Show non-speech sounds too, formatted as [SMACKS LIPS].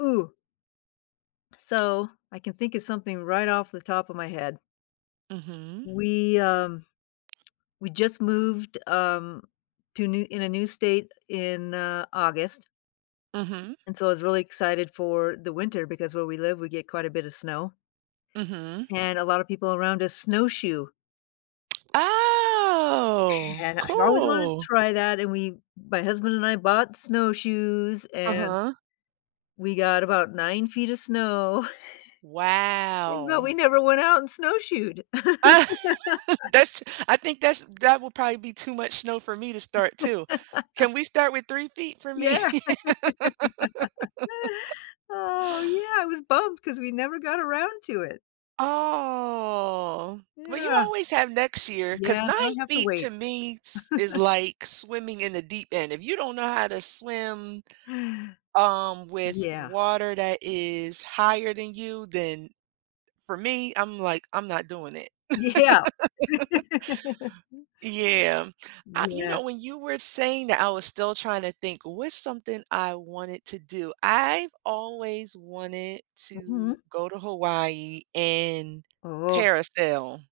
Ooh. So, I can think of something right off the top of my head. Mhm. We, um, we just moved, um, to a new in a new state in, uh, August Mhm. and so I was really excited for the winter because where we live, we get quite a bit of snow Mhm. and a lot of people around us snowshoe. [SMACKS LIPS] Oh, And I've always wanted to cool. try that, and we, my husband and I, bought snowshoes, and Uh-huh. we got about 9 feet of snow, [CHUCKLES] but Wow. we never went out and snowshoed. [LAUGHS] [LAUGHS] That's I think that's that will probably be too much snow for me to start, too. [LAUGHS] Can we start with 3 feet for Yeah. me? [LAUGHS] [LAUGHS] Oh, yeah, I was bummed because we never got around to it. Aw, but you Yeah. always have next year, Yeah, 'cause now I 9 have to feet to wait. me s is [LAUGHS] like swimming in the deep end, if you don't know how to swim, um, with Yeah. water that is higher than you, then, for me, I'm like, I'm not doing it. Yeah. [LAUGHS] [LAUGHS] Yeah, uh, you know, Yes. when you were saying that, I was still trying to think, "What's something I wanted to do?" I've always wanted Mhm. to go to Hawaii and Oh. parasail.